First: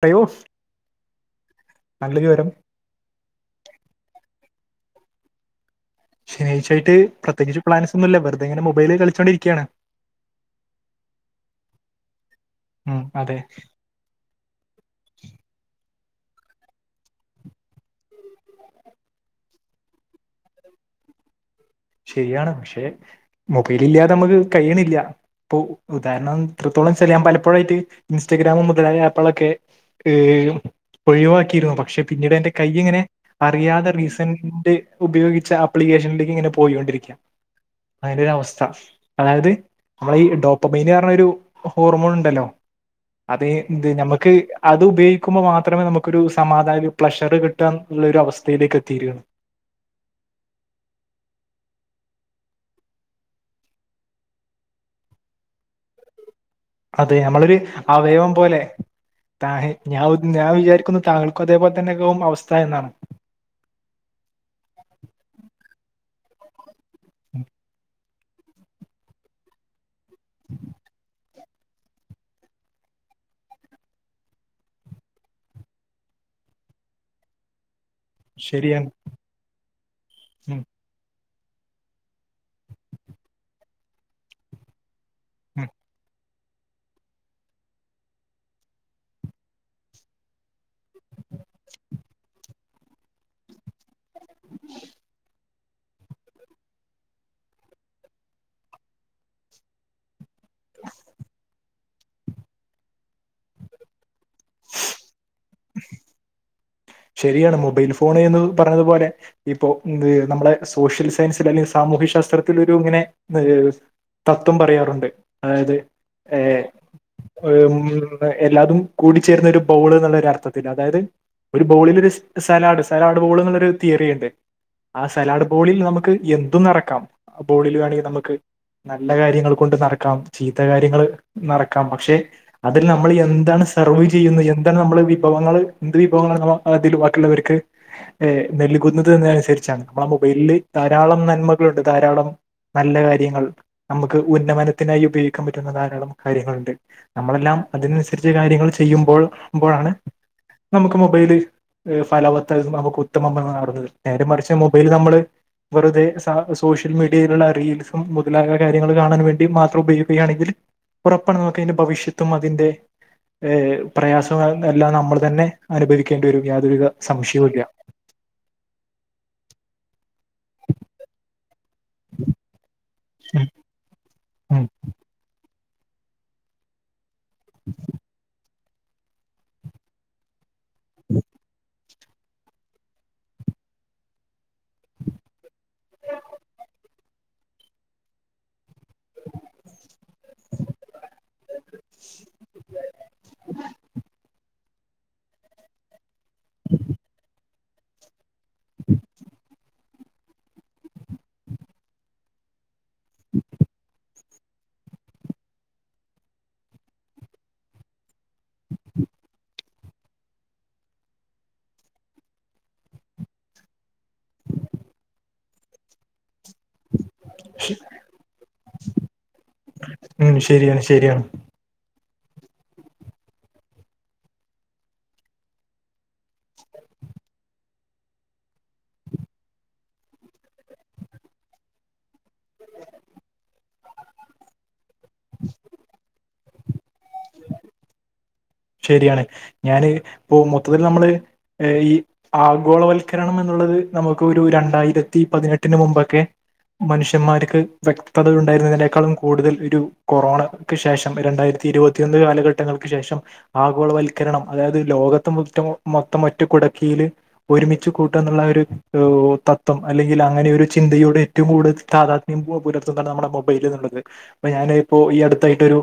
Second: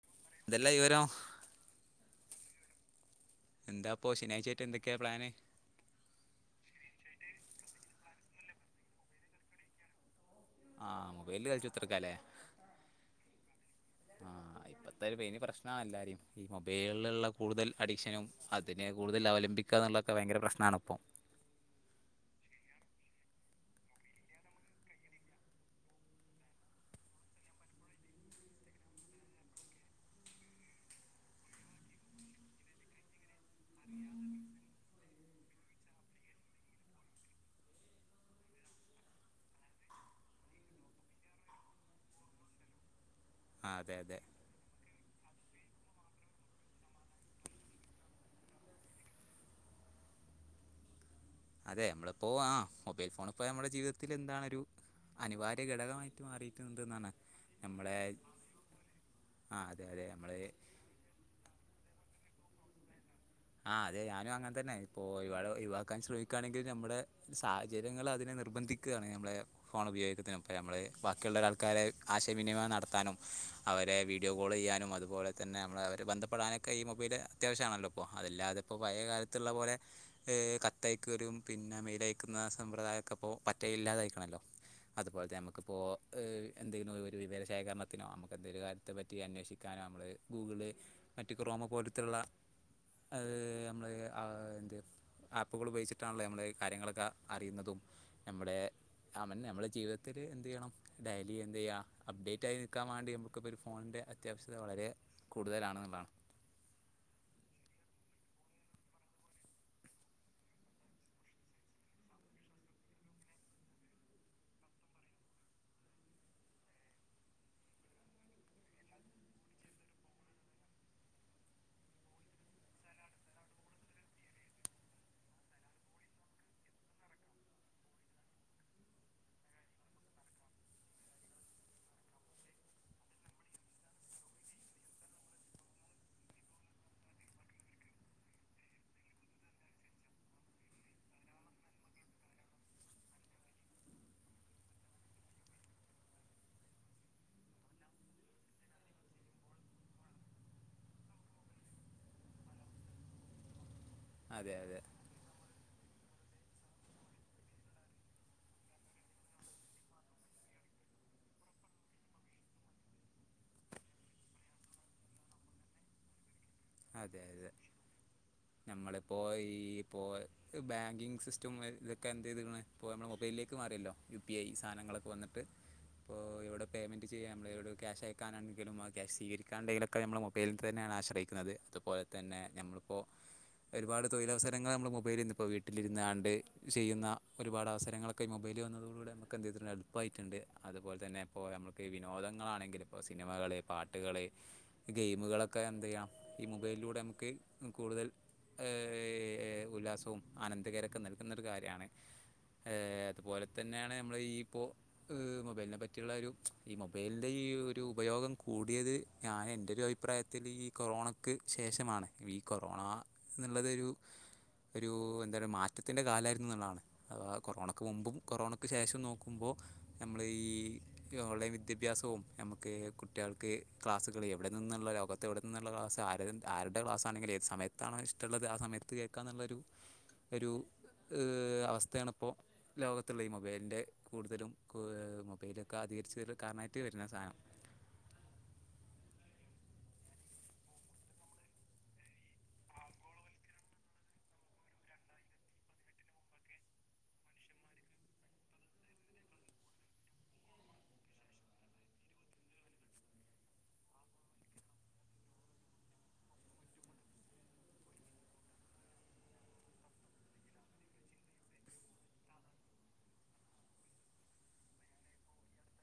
പ്രയോസ് എന്തെല്ലാ വിവരം നല്ല വിവരം എന്താപ്പൊ ശനിയാഴ്ചായിട്ട് എന്തൊക്കെയാ പ്ലാന് ശനിയാഴ്‌ചായിട്ട് പ്രത്യേകിച്ച് പ്ലാൻസ് ഒന്നുല്ല വെറുതെങ്ങനെ മൊബൈലിൽ കളിച്ചുകോണ്ടിരിക്കാണ് ആ മൊബൈലിൽ കളിച്ച്കുത്തിരിക്കാലേ ഉം അതെ ആ ഇപ്പത്തെ ഒരു മെയിൻ പ്രശ്ന എല്ലാരേം ഈ മൊബൈലുള്ള കൂടുതൽ അഡിക്ഷനും അതിനെ കൂടുതൽ അവലംബിക്കാനുള്ളത് ഭയങ്കര പ്രശ്നാണ് ഇപ്പൊ [unintelligible] ശരിയാണ് പക്ഷെ മൊബൈൽ ഇല്ലാതെ നമുക്ക് കഴിയണില്ല ഇപ്പൊ ഉദാഹരണം ഇത്ര ഞാൻ പലപ്പോഴായിട്ട് ഇൻസ്റ്റാഗ്രാമും മുതലായ ആപ്പുകളൊക്കെ ഒഴിവാക്കിയിരുന്നു പക്ഷെ പിന്നീട് എന്റെ കൈ ഇങ്ങനെ അറിയാതെ റീസന്റ് ഉപയോഗിച്ച ആപ്ളി ക്കേഷനിലേക്ക് ഇങ്ങനെ പോയികൊണ്ടിരിക്കാ അങ്ങനൊരു അവസ്ഥ അതായത് നമ്മളെ ഈ ഡോപ്പമെയിന് പറഞ്ഞൊരു ഒരു ഹോർമോൺ ഉണ്ടല്ലോ അത് ആ അതെ അതെ നമുക്ക് അത് ഉപയോഗിക്ക കുമ്പോ മാത്രമേ നമുക്കൊരു സമാധാന പ്ലഷറ് കിട്ടാന്നുള്ള ഒരു അവസ്ഥയിലേക്ക് എത്തിയിരിക്കുന്നു [unintelligible] അതെ നമ്മളപ്പോ ആ മൊബൈൽ ഫോണ് ഇപ്പോ നമ്മളെ ജീവിതത്തിൽ എന്താണൊരു അനിവാര്യ ഘടകായിട്ട് മാറി അതെ ഞമ്മളൊരു അവയവം പോലെ താ ആ അതെ അതെ ഞാൻ ഞാൻ നമ്മള് വിചാരിക്കുന്നു താങ്കൾക്കും അതേപോലെ തന്നെക്ക ആവും അവസ്ഥ എന്നാണ് ആ അതെ ഞാനും ക്കുകയാണെങ്കിൽ നമ്മുടെ സാഹചര്യങ്ങൾ അതിനെ നിർബന്ധിക്കുകയാാണ് നമ്മെളെ ഫോൺ ഉപയോഗിക്കത്തിന് ഇപ്പം നമ്മളെ ബാക്കിയുള്ളൾക്കാരെ ആശയവിനിമയം നടത്താനും അവരെ വീഡിയോ കോളെയ്യാനും അതുപോലെ തന്നെ നമ്മളെ അവർ ബന്ധപ്പെടാനൊക്കെ ഈ മൊബൈല് അത്യാവശ്യാണല്ലോ അപ്പോ അതല്ലാതെ ഇപ്പോൾ ശരിയാണ് പയേ കാലത്തുള്ള പോലെ ഉം കത്തയക്കലും പിന്നെ മെയിലയക്കുന്ന സമ്പ്രദായൊക്കെ ഇപ്പോ പറ്റേ ഇല്ലാത്തായിക്കണലോ അതുപോലെത്തെ ഉം നമുക്കിപ്പോ എന്തെങ്കിലും ഒരു വിവര ശേഖരണത്തിനോ നമുക്ക് എന്തേലും കാര്യത്തെ പറ്റി അന്വേഷിക്കാനോ നമ്മള് ഗൂഗിള് മറ്റ് ക്രോം മോ പോലത്തുള്ള നമ്മൾ ആ അത് ആപ്പുകൾ ഉപയോഗിച്ചിട്ടാണല്ലോ നമ്മള് കാര്യങ്ങളൊക്കെ അറിയുന്നതും നമ്മുടെ നമ്മളെ ജീവിതത്തിൽ എന്ത് ചെയ്യണം ഡയ്ലി എന്ത് ചെയ്യ അപ്ഡേറ്റ് ആയി നിക്കാൻ വേണ്ടി നമുക്ക് ഒരു ഫോണിന്റെ അത്യാവശ്യത വളരെ കൂടുതലാണെന്നുള്ളതാണ് ശരിയാണ് മൊബൈൽ ഫോൺ എന്ന് പറഞ്ഞതു പോോലെ ഇപ്പോ നമ്മളെ സോഷ്യൽ സയൻസിൽ അല്ലെങ്കിൽ സാമൂഹ്യ ശാസ്ത്രത്തിലൊരു ഇങ്ങനെ തത്വം പറയാറുണ്ട് അതായത് ഏ എല്ലാതും കൂടിച്ചേരുന്ന ഒരു ബോള് നല്ലൊർത്ഥ ത്തിൽ അതായത് ഒരു ബോളിൽ ഒരു സലാഡ് സലാഡ് ബോള്ന്നുള്ളൊരു തിയറിണ്ട് ആ സലാഡ് ബോളിൽ നമുക്ക് എന്തും നറക്കാം ബോളിൽ വേണെങ്കിൽ നമുക്ക് നല്ല കാര്യങ്ങൾ കൊണ്ട് നറക്കാം ചീത്ത കാര്യങ്ങൾ നറക്കാം പക്ഷെ അതിൽ നമ്മൾ എന്താണ് സെർവ് ചെയ്യുന്നു എന്താണ് നമ്മള് വിഭവങ്ങൾ എന്ത് വിഭവങ്ങൾ ബാക്കിയുള്ളവർക്ക് നെൽകുന്നതനുസരിച്ചാണ് നമ്മൾ വല്ലി ധാരാളം നന്മകളുണ്ട് ധാരാളം നല്ല കാര്യങ്ങൾ നമുക്ക് ഉന്നമനത്തിനായി ഉപയോഗിക്കാൻ പറ്റുന്ന ധാരാളം കാര്യങ്ങളുണ്ട് നമ്മളെല്ലാം അതിനനുസരിച്ച് കാര്യങ്ങൾ ചെയ്യുമ്പോൾ മ്പോഴാണ് നമുക്ക് മൊബൈല് ഫലവത്ത് നമുക്ക് ഉത്തമ [unintelligible] നേരെ അതെ മറിച്ച് അതെ മൊബൈല് നമ്മള് വെറുതെ സ സോഷ്യൽ മീഡിയയിലുള്ള റീൽസും മുതലായ കാര്യങ്ങൾ കാണാൻ വേണ്ടി മാത്രം ഉപയോഗിക്കുകയാണെങ്കിൽ ഉറപ്പാണ് നമുക്കയിന്റെ ഭവിഷ്യത്തും അതിന്റെ പ്രയാസം എല്ലാം നമ്മള് അതന്നെ അനുഭവിക്കേണ്ടി വരും യാതൊരുവിധ സംശ്യോം ഇല്യ നമ്മളിപ്പോ ഈ ഇപ്പോ ബാങ്കിങ് സിസ്റ്റം ഒന്ന് ഒക്കെ എന്തെയത്ക്ക്ണ് ഇപ്പോൾ നമ്മ മൊബൈലേക്ക് മാറിയല്ലോ യു പി ഐ സാനങ്ങളൊക്കെ വന്നിട്ട് ഇപ്പോൾ ഇവിടെ പേയ്മെന്റ് ചെയ്യാനും നമ്മവിടെ ക്യാശയക്കാന എങ്കിലും ആ സ്വീകരിക്കാണ്ടെലൊമ്മള് മൊബൈൽ തന്നെയാണ് ആശ്രയി അതുപോലെ തന്നെ നമ്മളിപ്പോ ഒരുപാട് തൊഴിലവസരങ്ങൾ നമ്മള് മൊബൈലിന്നിപ്പോൾ വീട്ടിലിരുന്നാണ്ട് ചെയ്യുന്ന ഒരുപാട് അവസരങ്ങളൊക്കെ ഈ മൊബൈല് വന്നതോ [unintelligible] എള്പ്പായിട്ട്ണ്ട് അതുപോലെതന്നെ എപ്പോൾ നമുക്ക് വിനോദങ്ങളാണെങ്കിലും ഇപ്പോൾ സിനിമകള് പാട് ഗെയിമുകളൊക്കെ എന്ത് ചെയ്യാം ഈ മൊബൈയിലൂടെ നമുക്ക് കൂടുതൽ ഉല്ലാസവും ആനന്ദകരൊക്കെ നൽകുന്നൊരു കാര്യമാണ് അതുപോലെ തന്നെയാണ് നമ്മൾ ഈ ഇപ്പോൾ മൊബൈലിനെ പറ്റിയുള്ള ഒരു ഈ മൊബൈലിൻ്റെ ഈ ഒരു ഉപയോഗം കൂടിയത് ഞാൻ എൻ്റെ ഒരു അഭിപ്രായത്തിൽ ഈ കൊറോണക്ക് ശേഷമാണ് ഈ കൊറോണ എന്നുള്ളതൊരു ഒരു എന്താ പറ മാറ്റത്തിന്റെ കാലായി താണ് അ കൊറോണയ്ക്ക് മുമ്പും കൊറോണക്ക് ശേഷം നോക്കുമ്പോ നമ്മ ഉം ഈ ശരിയാണ് ശരിയാണ് വിദ്യാഭ്യാസവും നമുക്ക് കുട്ടികൾക്ക് ക്ലാസ്സുകള് എവിടെ നിന്നുള്ള ലോകത്തെവിടെ എന്നുള്ള ക്ലാസ് ആ ആരുടെ ക്ലാസ് ആണെങ്കിൽ ഏത് സമയത്താണോ ഇഷ് ഒള്ളത് ആ സമയത്ത് കേൾക്കാ എന്നുള്ളൊരു ഒരു അവസ്ഥയാണിപ്പോ ലോകത്തുള്ള ഈ മൊബൈലിൻ്റെ കൂടുതലും മൊബൈലൊക്കെ ആ [unintelligible] കാരണായിട്ട് വരുന്ന സാനം ശരിയാണ് ഞാന് ഇ മൊത്തത്തിൽ നമ്മള് ഈ ആഗോളവൽക്കരണം എന്നുള്ള ത് നമുക്ക് ഒരു രണ്ടായിരത്തി പതിനെട്ടിന് മുമ്പൊക്കെ മനുഷ്യന്മാർക്ക് വ്യക്തത ഉണ്ടായിരുന്നതിനേക്കാളും കൂടുതൽ ഒരു കൊറോണക്ക് ശേഷം രണ്ടായി ഇരുപത്തിയൊന്ന് കാലഘട്ടങ്ങൾക്ക് ശേഷം ആഗോളവൽക്കരണം അതായത് ലോകത്ത് മുറ്റം മൊത്തം ഒറ്റ കുടക്കീല് ഒരുമിച്ച് കൂട്ടാ എന്നുള്ള ഒരു തത്വം അല്ലെങ്കിൽ അങ്ങനെ ഒരു ചിന്തയോട് ഏറ്റവും കൂടുൽ [unintelligible] പുലർത്തുന്ന നമ്മുടെ മൊബൈ ഞൻ ഇപ്പൊ ഈ അടുത്തായിട്ട് ഒരു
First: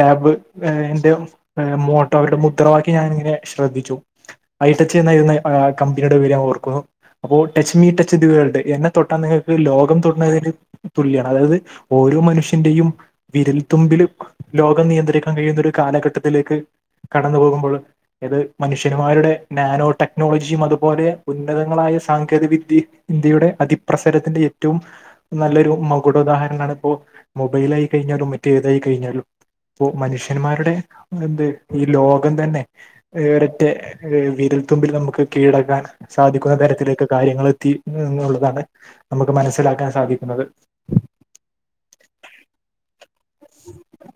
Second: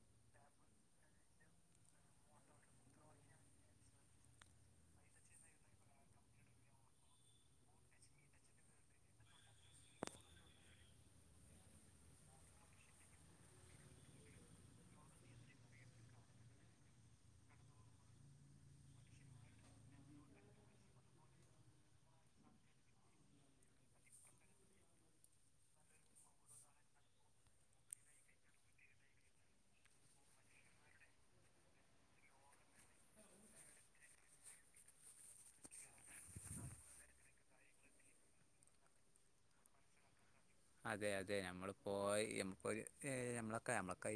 ടാബ് അയിന്റെ ആ മോ അവരുടെ മുദ്രവാക്കി ഞാന്ങ്ങനെ ശ്രദ്ധിച്ചു ഐടച്ച് എന്നായിരുന്ന കമ്പനിയുടെ പേര് ഞാൻ ഓർക്കുന്നു അപ്പോ touch me touch the world എന്നെ തൊട്ടാൻ നിങ്ങൾക്ക് ലോകം തൊട്ടതിന് തുല്യാണ് അതായത് ഓ ഓരോ മനുഷ്യന്റെയും വിരൽത്തുമ്പില് ലോകം നിയന്ത്രിക്കാൻ കഴിയുന്ന ഒരു കാലഘട്ടത്തിലേക്ക് കടന്നു പോകുമ്പോഴ് ഏത് മനുഷ്യന്മാരുടെ നാനോ ടെക്നോളജിയും അതുപോലെ ഉന്നതങ്ങള മായ സാങ്കേതിക വിദ്യ ഇന്ത്യയുടെ അതി പ്രസരത്തിന്റെ ഏറ്റവും നല്ലൊരു മകുടദാഹരണാണ് അപ്പോ മൊബൈലായി കഴിഞ്ഞാലും മറ്റേ ഏതായി കഴിഞ്ഞാലും ഇപ്പോ മനുഷ്യന്മാരുടെ എന്ത് ഈ ലോകം തന്നെ ഒരൊറ്റ വിരൽത്തുമ്പില് നമുക്ക് കീഴടക്കാൻ സാധിക്കുന്നത് തരത്തിലൊക്കെ കാര്യങ്ങള് എത്തി എന്നുള്ളതാണ് നമുക്ക് മനസ്സിലാക്കാൻ സാധിക്കുന്നത് അതെ അതെ നമ്മള് പോയി നമ്മൊ നമ്മളൊക്കെ നമ്മളൊക്കെ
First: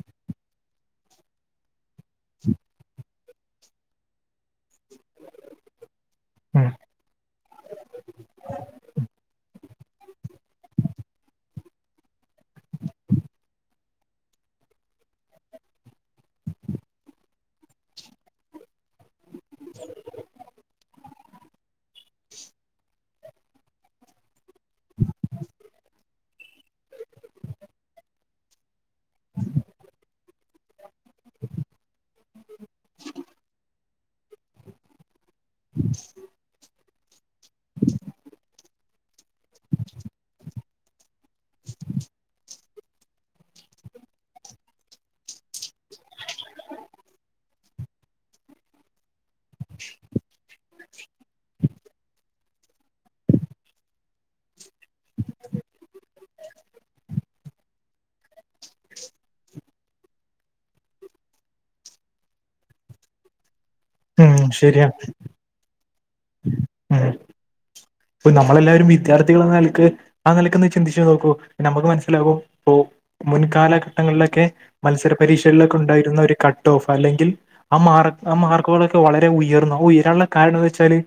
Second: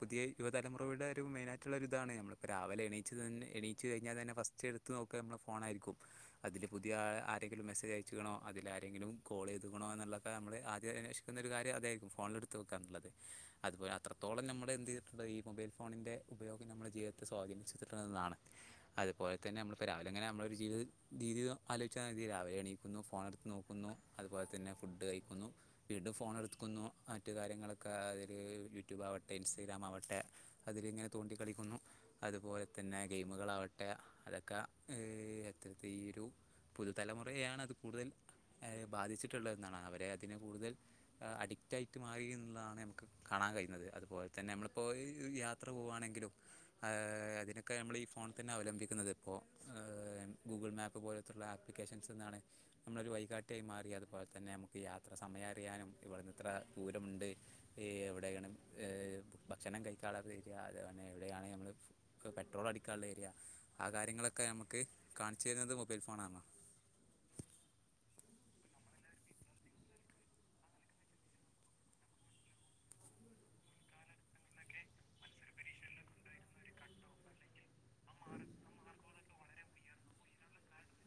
പുതിയ യുവതലമുറയുടെ ഒരു മെയിനായിട്ടുള്ള ഒരു ഇതാണ് നമ്മളിപ്പോൾ രാവിലെണീച്ച് തന്നെ എണീച്ച് കഴിഞ്ഞാ തന്നെ ഫസ്റ്റ് എടുത്ത് നോ ക്കെ നമ്മളെ ഫോൺ ആയിരിക്കും അതില് ഉം പുതിയ ആരെങ്കിലും മെസ്സേജ് അയച്ചക്കണോ അതില ആരെങ്കിലും കോൾ ചെയ്തക്കണോ എന്നുള്ളൊക്കെ നമ്മ അന്വേഷിക്കുന്ന ഒരു കാര്യം അതായിരിക്കും ഫോണില എടുത്ത് വെക്കാനുള്ളത് അതുപോല അത്രത്തോളം നമ്മൾ എന്ത് ചെയ്തിട്ടുള്ളത് ഈ മൊബൈൽ ഫ ഫോണിൻ്റെ ഉപയോഗം നമ്മുടെ ജീവിതത്തെ സ്വാധീനിച്ച തരുന്നതാണ് അതുപോലെ അ തന്നെ നമ്മളിപ്പോൾ രാവിലെങ്ങനെ നമ്മള് ഒരുജീവിത രീതിൽ ആലോചിച്ചൽ രീതി രാവിലെ എണീക്കുന്നു ഫോൺ എടുത്ത് നോക്കുന്നു അത് അപ്പ അത് തന്നെ ഫുഡ് കഴിക്കുന്നു വീണ്ടും ഫോൺ എടുക്കുന്നു മറ്റു കാര്യങ്ങളൊക്കെ അതില് യൂട്യൂബ് ആവട്ടെ ഇൻസ്റ്റഗ്രാം ആവട്ടെ അതില ഇങ്ങനെ തോണ്ടി കളിക്കുന്നു അതുപോലെ തന്നെ ഗെയിമുകളാവട്ടെ അതൊക്കെ എത്രരത്തി ഈ ഒരു പുതുതലമുറയെയാണ് അത് കൂടുതൽ ബാധിച്ചിട്ടു എന്നാണ് അവരെ അതിന് കൂടുതൽ അഡിക്റ്റ് ആയിട്ട് മാറി എന്നുള്ളതാണ് കാണാൻ കഴിയുന്നത് അതുപോലെ തന്നെ നമ്മളിപ്പോൾ യാത്ര പോകുവാണെങ്കിലും ഏ അതിനൊക്കെ നമ്മൾ ഈ ഫോണിൽ തന്നെ അവലംബിക്കുന്നത് ഇപ്പോൾ [unintelligible] ഗൂഗിൾ മാപ്പ് പോലെത്തുള്ള ആപ്ലിക്കേഷൻസ് എന്നാണ് നമ്മളൊരു വഴികാട്ടി ആയി മാറി അതുപോലെ തന്നെ നമുക്ക് യാത്ര സമയ അറിയാനും ഇവിടെന്ന് എത്ര ദൂരമുണ്ട് എ ഏ എവിടെക്കാണ് ഭക്ഷണം കഴിക്കാനുള്ള ഏരിയ അതുപോലെ തന്നെ എവിടെയാണ് നമ്മള് പെട്രോൾ അടിക്കാനുള്ള ഏരിയ ആ ഉം കാര്യങ്ങളൊക്കെ നമ്മുക്ക് കാണിച്ചു തരുന്നത് മൊബൈൽ ഫോൺ ആണ് ആ ഇപ്പൊ നമ്മളെല്ലാവരും വിദ്യാർത്ഥികൾ എന്ന നിലക്ക് ആ നിലക്കൊന്ന് ചിന്തിച്ചു നോക്കൂ നമുക്ക് മനസ്സിലാകും ഇപ്പോ മുൻകാലഘട്ടങ്ങളിലൊക്കെ മത്സര പരീക്ഷകളിലൊക്കെ ഉണ്ടായിരുന്ന ഒരു കട്ട് ഓഫ് അല്ലെങ്കിൽ ആ മാ- ആ മാർക്കുകളൊക്കെ വളരെ ഉയർന്നു ആ ഉയരാനുള്ള കാരണംന്ന് വെച്ചാല്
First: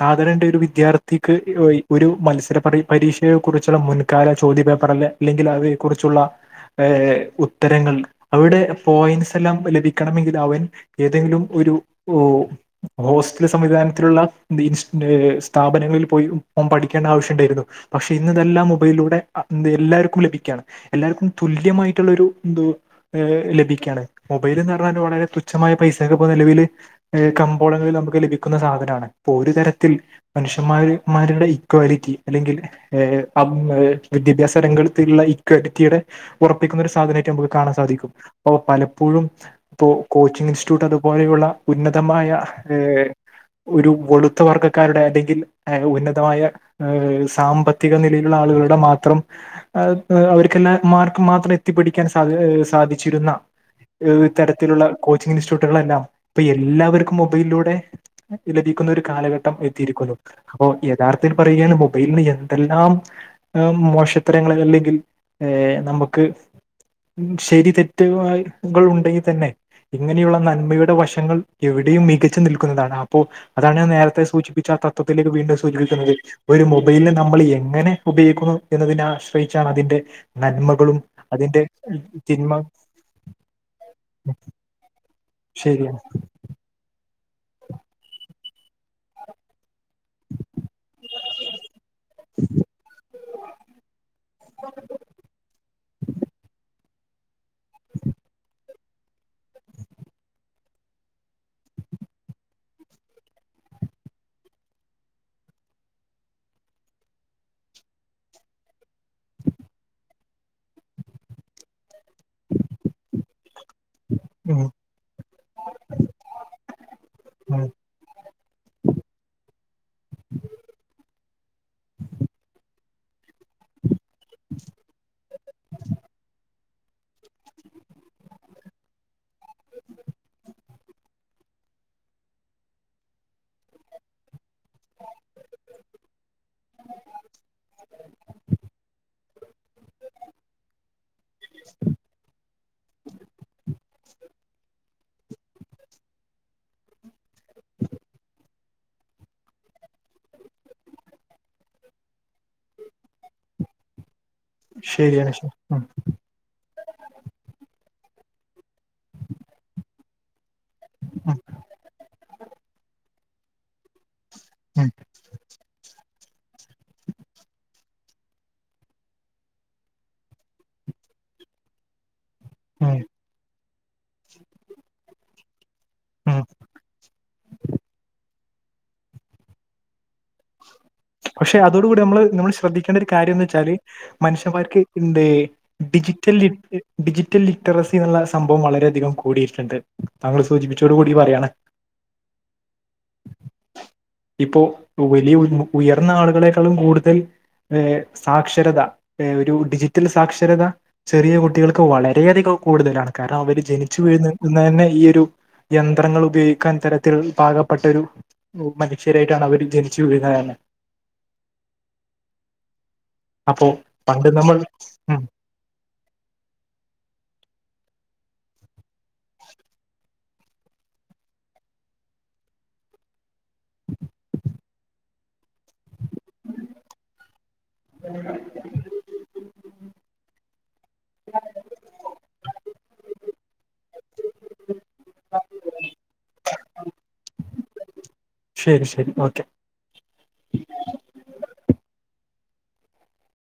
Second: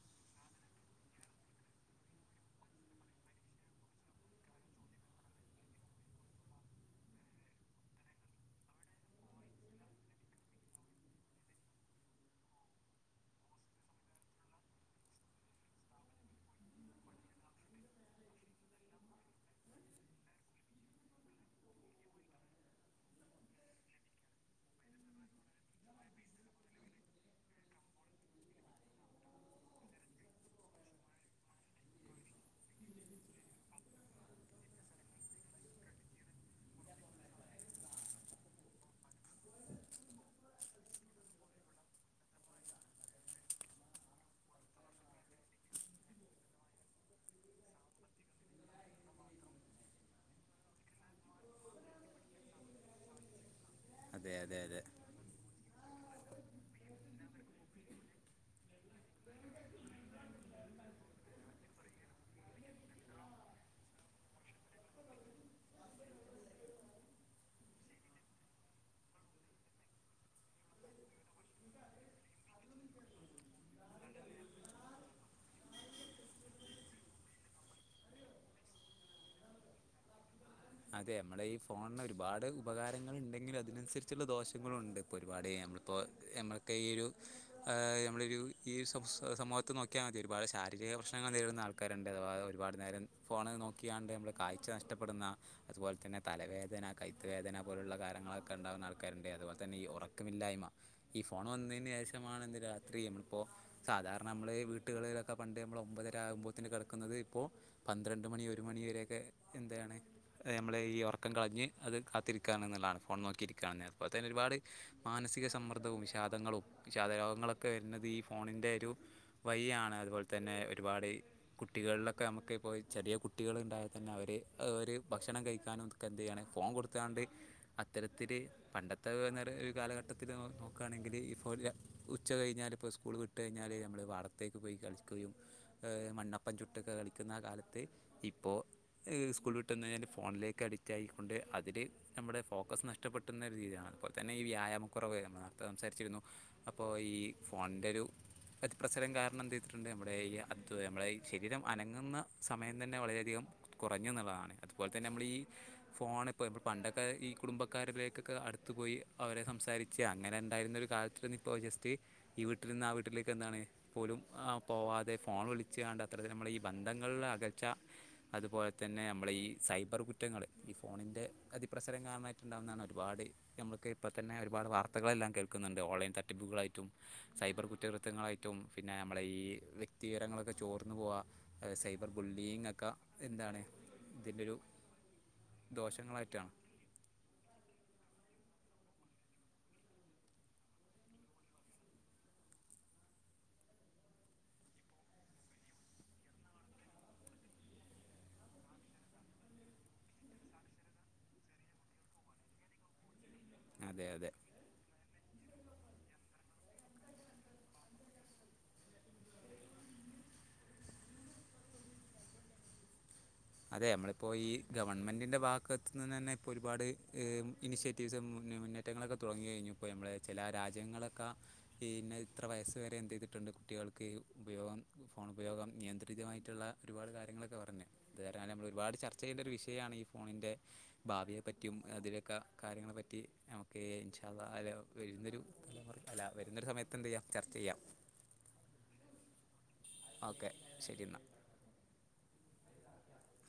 സാധാരണ ഒരു വിദ്യാർത്ഥി ത്തിക്ക് ഒരു മത്സര പരീക്ഷയെ കുറിച്ചുള്ള മുൻകാല ചോദി പേപ്പറല്ല അല്ലെങ്കിൽ അവയെ കുറിച്ചോ ഉള്ള ഏ ഉത്തരങ്ങൾ അവിടെ പോയിന്റ്സ് എല്ലാം ലഭിക്കണമെങ്കിൽ അവൻ ഏതെങ്കിലും ഉ ഒരു ഒ ഹോസ്റ്റല് സംവിധാനത്തിലുളള നീറ്റ്സിൻ്റെ സ്ഥാപനം പനങ്ങളിൽ പോയി പഠിക്കേണ്ട ആവശ്യം ഉണ്ടായിരുന്നു പക്ഷെ ഇന്ന ഇതെല്ലാം മൊബൈിലൂടെ എല്ലാർക്കും ലഭിക്കുകയാണ് എല്ലാർക്കും തുല്യമായിട്ടുള്ള ഒരു ഇത് എ ലഭികാണ് മൊബൈൽ ന് പറഞ്ഞാ വളരെ തുച്ഛമായ പൈസക്കെ ഇപ്പോ നിലവിൽ എ കമ്പോളങ്ങളിൽ നമുക്ക് ലഭിക്കുന്ന സാധനമാണ് ഇപ്പോ ഒരു തരത്തിൽ മനുഷ്യൻമാരുടെ ഇക്വാലിറ്റി അല്ലെങ്കിൽ എ അം വിദ്യാഭ്യാസ രംഗത്തുള്ള ഇക്വാലിറ്റിയുടെ ഉറപ്പിക്കുന്ന ഒരു സാധനമായിട്ട് നമുക്ക് കാണാൻ സാധിക്കും അപ്പ പലപ്പോഴും ഇപ്പോ കോ- കോച്ചിങ് ഇൻറ്റിറ്റ്യൂട്ട് അതുപോലെയുള്ള ഉന്നതമായ എ ഒരു വെളുത്ത വർഗക്കാരുടെ അല്ലെ ഉന്നതമായ ഏ സാമ്പത്തിക നിലയിലുള്ള ആളുകളുടെ മാത്രം അവർക്കെല്ലാ മാർക്കും മാത്രം എത്തിപ്പിടിക്കാൻ സാധ സാധിച്ചിരുന്ന അതെ അതെ തരത്തിലുള്ള അതെ കോച്ചിംഗ് ഇൻസ്റ്റിറ്റ്യൂട്ടുകളെല്ലാം ഇപ്പൊ എല്ലാവർക്കും മൊബൈലിലൂടെ ലഭിക്കുന്ന ഒരു കാലഘട്ടം എത്തിയിരിക്കല്ലോ അപ്പൊ യഥാർത്ഥത്തിൽ പറയുകാണ് മൊബൈലിന് എന്തെല്ലാം ഏഹ് മോശത്തരങ്ങൾ അല്ലെങ്കിൽ ഏ നമുക്ക് ശരി തെറ്റുകൾ ഉണ്ടെങ്കിൽ തന്നെ ഇങ്ങനെയുള്ള നന്മയുടെ വശങ്ങൾ എവിടെയും മികച്ചു നിൽക്കുന്നതാണ് അപ്പോ അതാണ് ഞാൻ നേരത്തെ സൂചിപ്പിച്ച ത്ത ത്തിലേക്ക് വീണ്ടും സൂചിപ്പിക്കുന്നത് ഒരു മൊബൈലിനെ നമ്മൾ എങ്ങനെ ഉപയോഗിക്കുന്നു എന്നതിനെ ആശ്രയിച്ചാണ് അതിൻ്റെ അതെ നമ്മളെ ഈ ഫോണിന് ഒരുപാട് തിന്മ ഉപകാരങ്ങൾ ഉണ്ടെങ്കിലും അതിനനുസരിച്ചുള്ള ദോഷങ്ങളും ഉണ്ട് ഒരുപാട് ശരിയാണ് നമ്മളിപ്പോൾ നമ്മക്കിയൊരു ഈ ഒരു നമ്മളൊ ഒരു ഈ ഒരു സമൂഹത്ത് നോക്കി ക്യാ നോക്കിയാൽ മതി ഒരുപാട് ശീരിക പ്രശ്നങ്ങൾ നേരിടുന്ന ആൾക്കാരുണ്ട് അഥവാ ഒരുപാട് നേരം ഫോണ് നോക്കിയാണ്ട് നമ്മൾ കാഴ്ച നഷ്ടപ്പെടുന്ന അതുപോലെ തന്നെ തലവേദന കൈക്കുവേദന പോലുള്ള കാര്യങ്ങളൊക്കെ ഇണ്ടാകുന്ന ആൾ ആൾക്കാരുടെ അതുപോലെ തന്നെ ഈ ഉറക്കമില്ലായ്മ ഈ ഫോൺ വന്നതിന് ശേഷമാണ് ഇത് രാത്രി നമ്മളിപ്പോ സ സാധാരണ നമ്മൾ ഈ വീട്ടുകളിലൊക്കെ പണ്ട് നമ്മൾ ഒമ്പതര ആകുമ്പോഴത്തിന് കിടക്കുന്നത് ഇപ്പോൾ പന്ത്രണ്ട് മണി ഒരു മണിവരെ ഒക്കെ എന്താണ് നമ്മൾ ഈ ഉറക്കം കളഞ്ഞ് അത് കാത്തിരിക്കുകാണ് എന്നുള്ളതാണ് ഫോൺ നോക്കിയിരിക്കുകാണ് അതുപോലെ തന്നെ ഒരുപാട് ഉം മാനസിക സമ്മർദ്ദവും വിഷാദങ്ങളും വി ഉം പ്രയോഗങ്ങളൊക്കെ വരുന്നത് ഈ ഫോണിൻ്റെ ഒരു വല്ല്യേ ആണ് അതുപോലെ തന്നെ ഒരുപാട് കുട്ടികളിലൊക്കെ നമുക്കിപ്പോൾ ചെറിയ കുട്ടികളുണ്ടായാൽ തന്നെ അവര് അവര് ഭക്ഷണം കഴിക്കാനും ഒക്കെ എന്തു ചെയ്യാണ് ഫോൺ കൊടുത്താണ്ട് അത്തരത്തിൽ പണ്ടത്തെന്നര ഒരു കാലഘട്ടം മൊത്തത്തിൽ നോക്കുകയാണെങ്കിൽ ഇപ്പോൾ ഉച്ച കഴിഞ്ഞാൽ ഇപ്പോൾ സ്കൂൾ വിട്ടു കഴിഞ്ഞാൽ നമ്മൾ പാടത്തേക്ക് പോയി കളിച്ചു കുകയും എ മണ്ണപ്പം ചുട്ട് കളിക്കുന്ന കാലത്ത് ഇപ്പോ സ്കു കിട്ടുന്നരം ഫോണിലേക്ക് അഡിക്റ്റ് ആയിക്കൊണ്ട് അതില് നമ്മുടെ ഫോക്കസ് നഷ്ടപ്പെട്ടുന്ന ഒരു രീതിയാണ് അതുപോലെ തന്നെ ഈ വ്യായാമം വ്യായാമക്കുറവ് സംസാരിച്ചിരുന്നു അപ്പോൾ ഈ ഫോണിൻ്റെ ഒരു പ്രസരം കാരണം എന്ത് ചെയ്തിട്ടുണ്ട് നമ്മുടെ ഈ അത് നമ്മുടെ ശരീരം അനങ്ങുന്ന സമയം തന്നെ വളരെയധികം കുറഞ്ഞെന്നുള്ളതാണ് അതുപോലെ തന്നെ നമ്മൾ ശരിയാണ് ഈ ശരി ഉം ഫോണൊക്കെ പണ്ടൊക്കെ ഈ കുടുംബക്കാരിലേക്ക് അടുത്ത് പോയി അവരെ സംസാരിച്ച് അങ്ങനെന് ആയിരുന്ന ഒരു കാലത്ത് ഉം നിന്ന് ഇപ്പോൾ ജസ്റ്റ് ഈ വീട്ടിൽ നിന്ന് ആ വീട്ടിലേക്ക് എന്താണ് പോലും ആ ഉം പോവാതെ ഫോൺ വിളിച്ചു കൊണ്ട് അത്രത്തി നമ്മളെ ബന്ധങ്ങളിലെ അകച്ച അതുപോലെ തന്നെ നമ്മള ഈ സൈബർ കുറ്റങ്ങള് ഈ ഫോണിൻ്റെ അതിപ്രസരം കാരണമായിട്ട്ഇണ്ടാവുന്നതാണ് ഉം ഒരുപാട് ഞ ഇപ്പോ തന്നെ ഒരുപാട് വാർത്തകളെല്ലാം കേൾക്കെന്നണ്ട്ഓൺലൈൻ ഉം തട്ടിപ്പുകളായിട്ടും സൈബർ കുറ്റകൃത്യങ്ങളായി മറ്റും പിന്നെ നമ്മളെ ഈ വ്യക്തിവി രങ്ങളൊക്കെ ചോ പക്ഷെ അതോട് കൂടി നമ്മള് നമ്മൾ ഒക്കെ ശ്രദ്ധിക്കേണ്ട ഒരു കാര്യംന്ന് എന്താണ് വെച്ചാല് ഇതിൻ്റെ ഒരു മനുഷ്യന്മാർക്ക് ഇണ്ട് ഇ ഡിജിറ്റൽ ലി ദോഷങ്ങളായിട്ടാണ് ഡിജിറ്റൽ ലിറ്ററസി എന്നുള്ള സംഭവം വളരെയധികം കൂടിയിട്ടുണ്ട് താങ്കൾ സൂചിപ്പിച്ചോട് കൂടി പറയണ് ഇപ്പോ വലിയഉ ഉയർന്ന ആളുകളെക്കാളും കൂടുതൽ ഏ സാക്ഷരത ഏ ഒരു ഡിജിറ്റൽ സാക്ഷരത ചെറിയ കുട്ടികൾക്ക് വളരെയധികം കൂടുതലാണ് കാരണം അവര് ജനിച്ചു അതെ അതെ വീഴുന്നാത്തന്നെ ഈ ഒരു യന്ത്രങ്ങൾ ഉപയോഗിക്കാൻ തരത്തിൽ പാകപ്പെട്ടരു മനുഷ്യരായിട്ടാണ് അവര് ജനിച്ചു വീഴാന്നെ അപ്പോ അതെ അമ്മളിപ്പോ പണ്ട് ഈ നമ്മൾ ഉം ഗവൺമെന്റിന്റെ ഭാഗത്ത്നിന്ന് തന്നെ ഇപ്പൊ ഒരുപാട് ഇനിഷ ഇത് മുന്നേ മുന്നേറ്റങ്ങളൊക്കെ തുടങ്ങി കഴിഞ്ഞുപ്പോൾ നമ്മളേ ചില രാജ്യങ്ങളൊക്കെ ഈ ഇന്നെഇത്ര വയസ്സ് വരെ എന്ത് ചെയ്തിട്ടുണ്ട് കുട്ടികൾക്ക്ഈ ഉപയോഗം ഫോൺ ഉപയോഗം നിയന്ത്രിതമായിട്ടുള്ള ഒരുപാട് കാര്യങ്ങളൊക്കെ പറഞ്ഞു. ഇതാരാ നമ്മൾ ഒരുപാട് ചർച്ച ചെയ്യണ്ട ഒരു വിഷയമാണ്ഈ ഫോണിൻ്റെ ഭാവിയെ പറ്റിയും അതിലൊക്കെ കാര്യങ്ങളെപ്പറ്റി നമുക്ക് ഇൻഷാഅള്ള അൽ ഇതൊരു പുതലമുറ അല്ല വരുന്നൊരു സമയത്ത് എന്ത ചെയ്യാം ചർച്ച ചെയ്യാം ശരി ശരി ഓക്കെ ഓക്കെ ശരി എന്നാൽ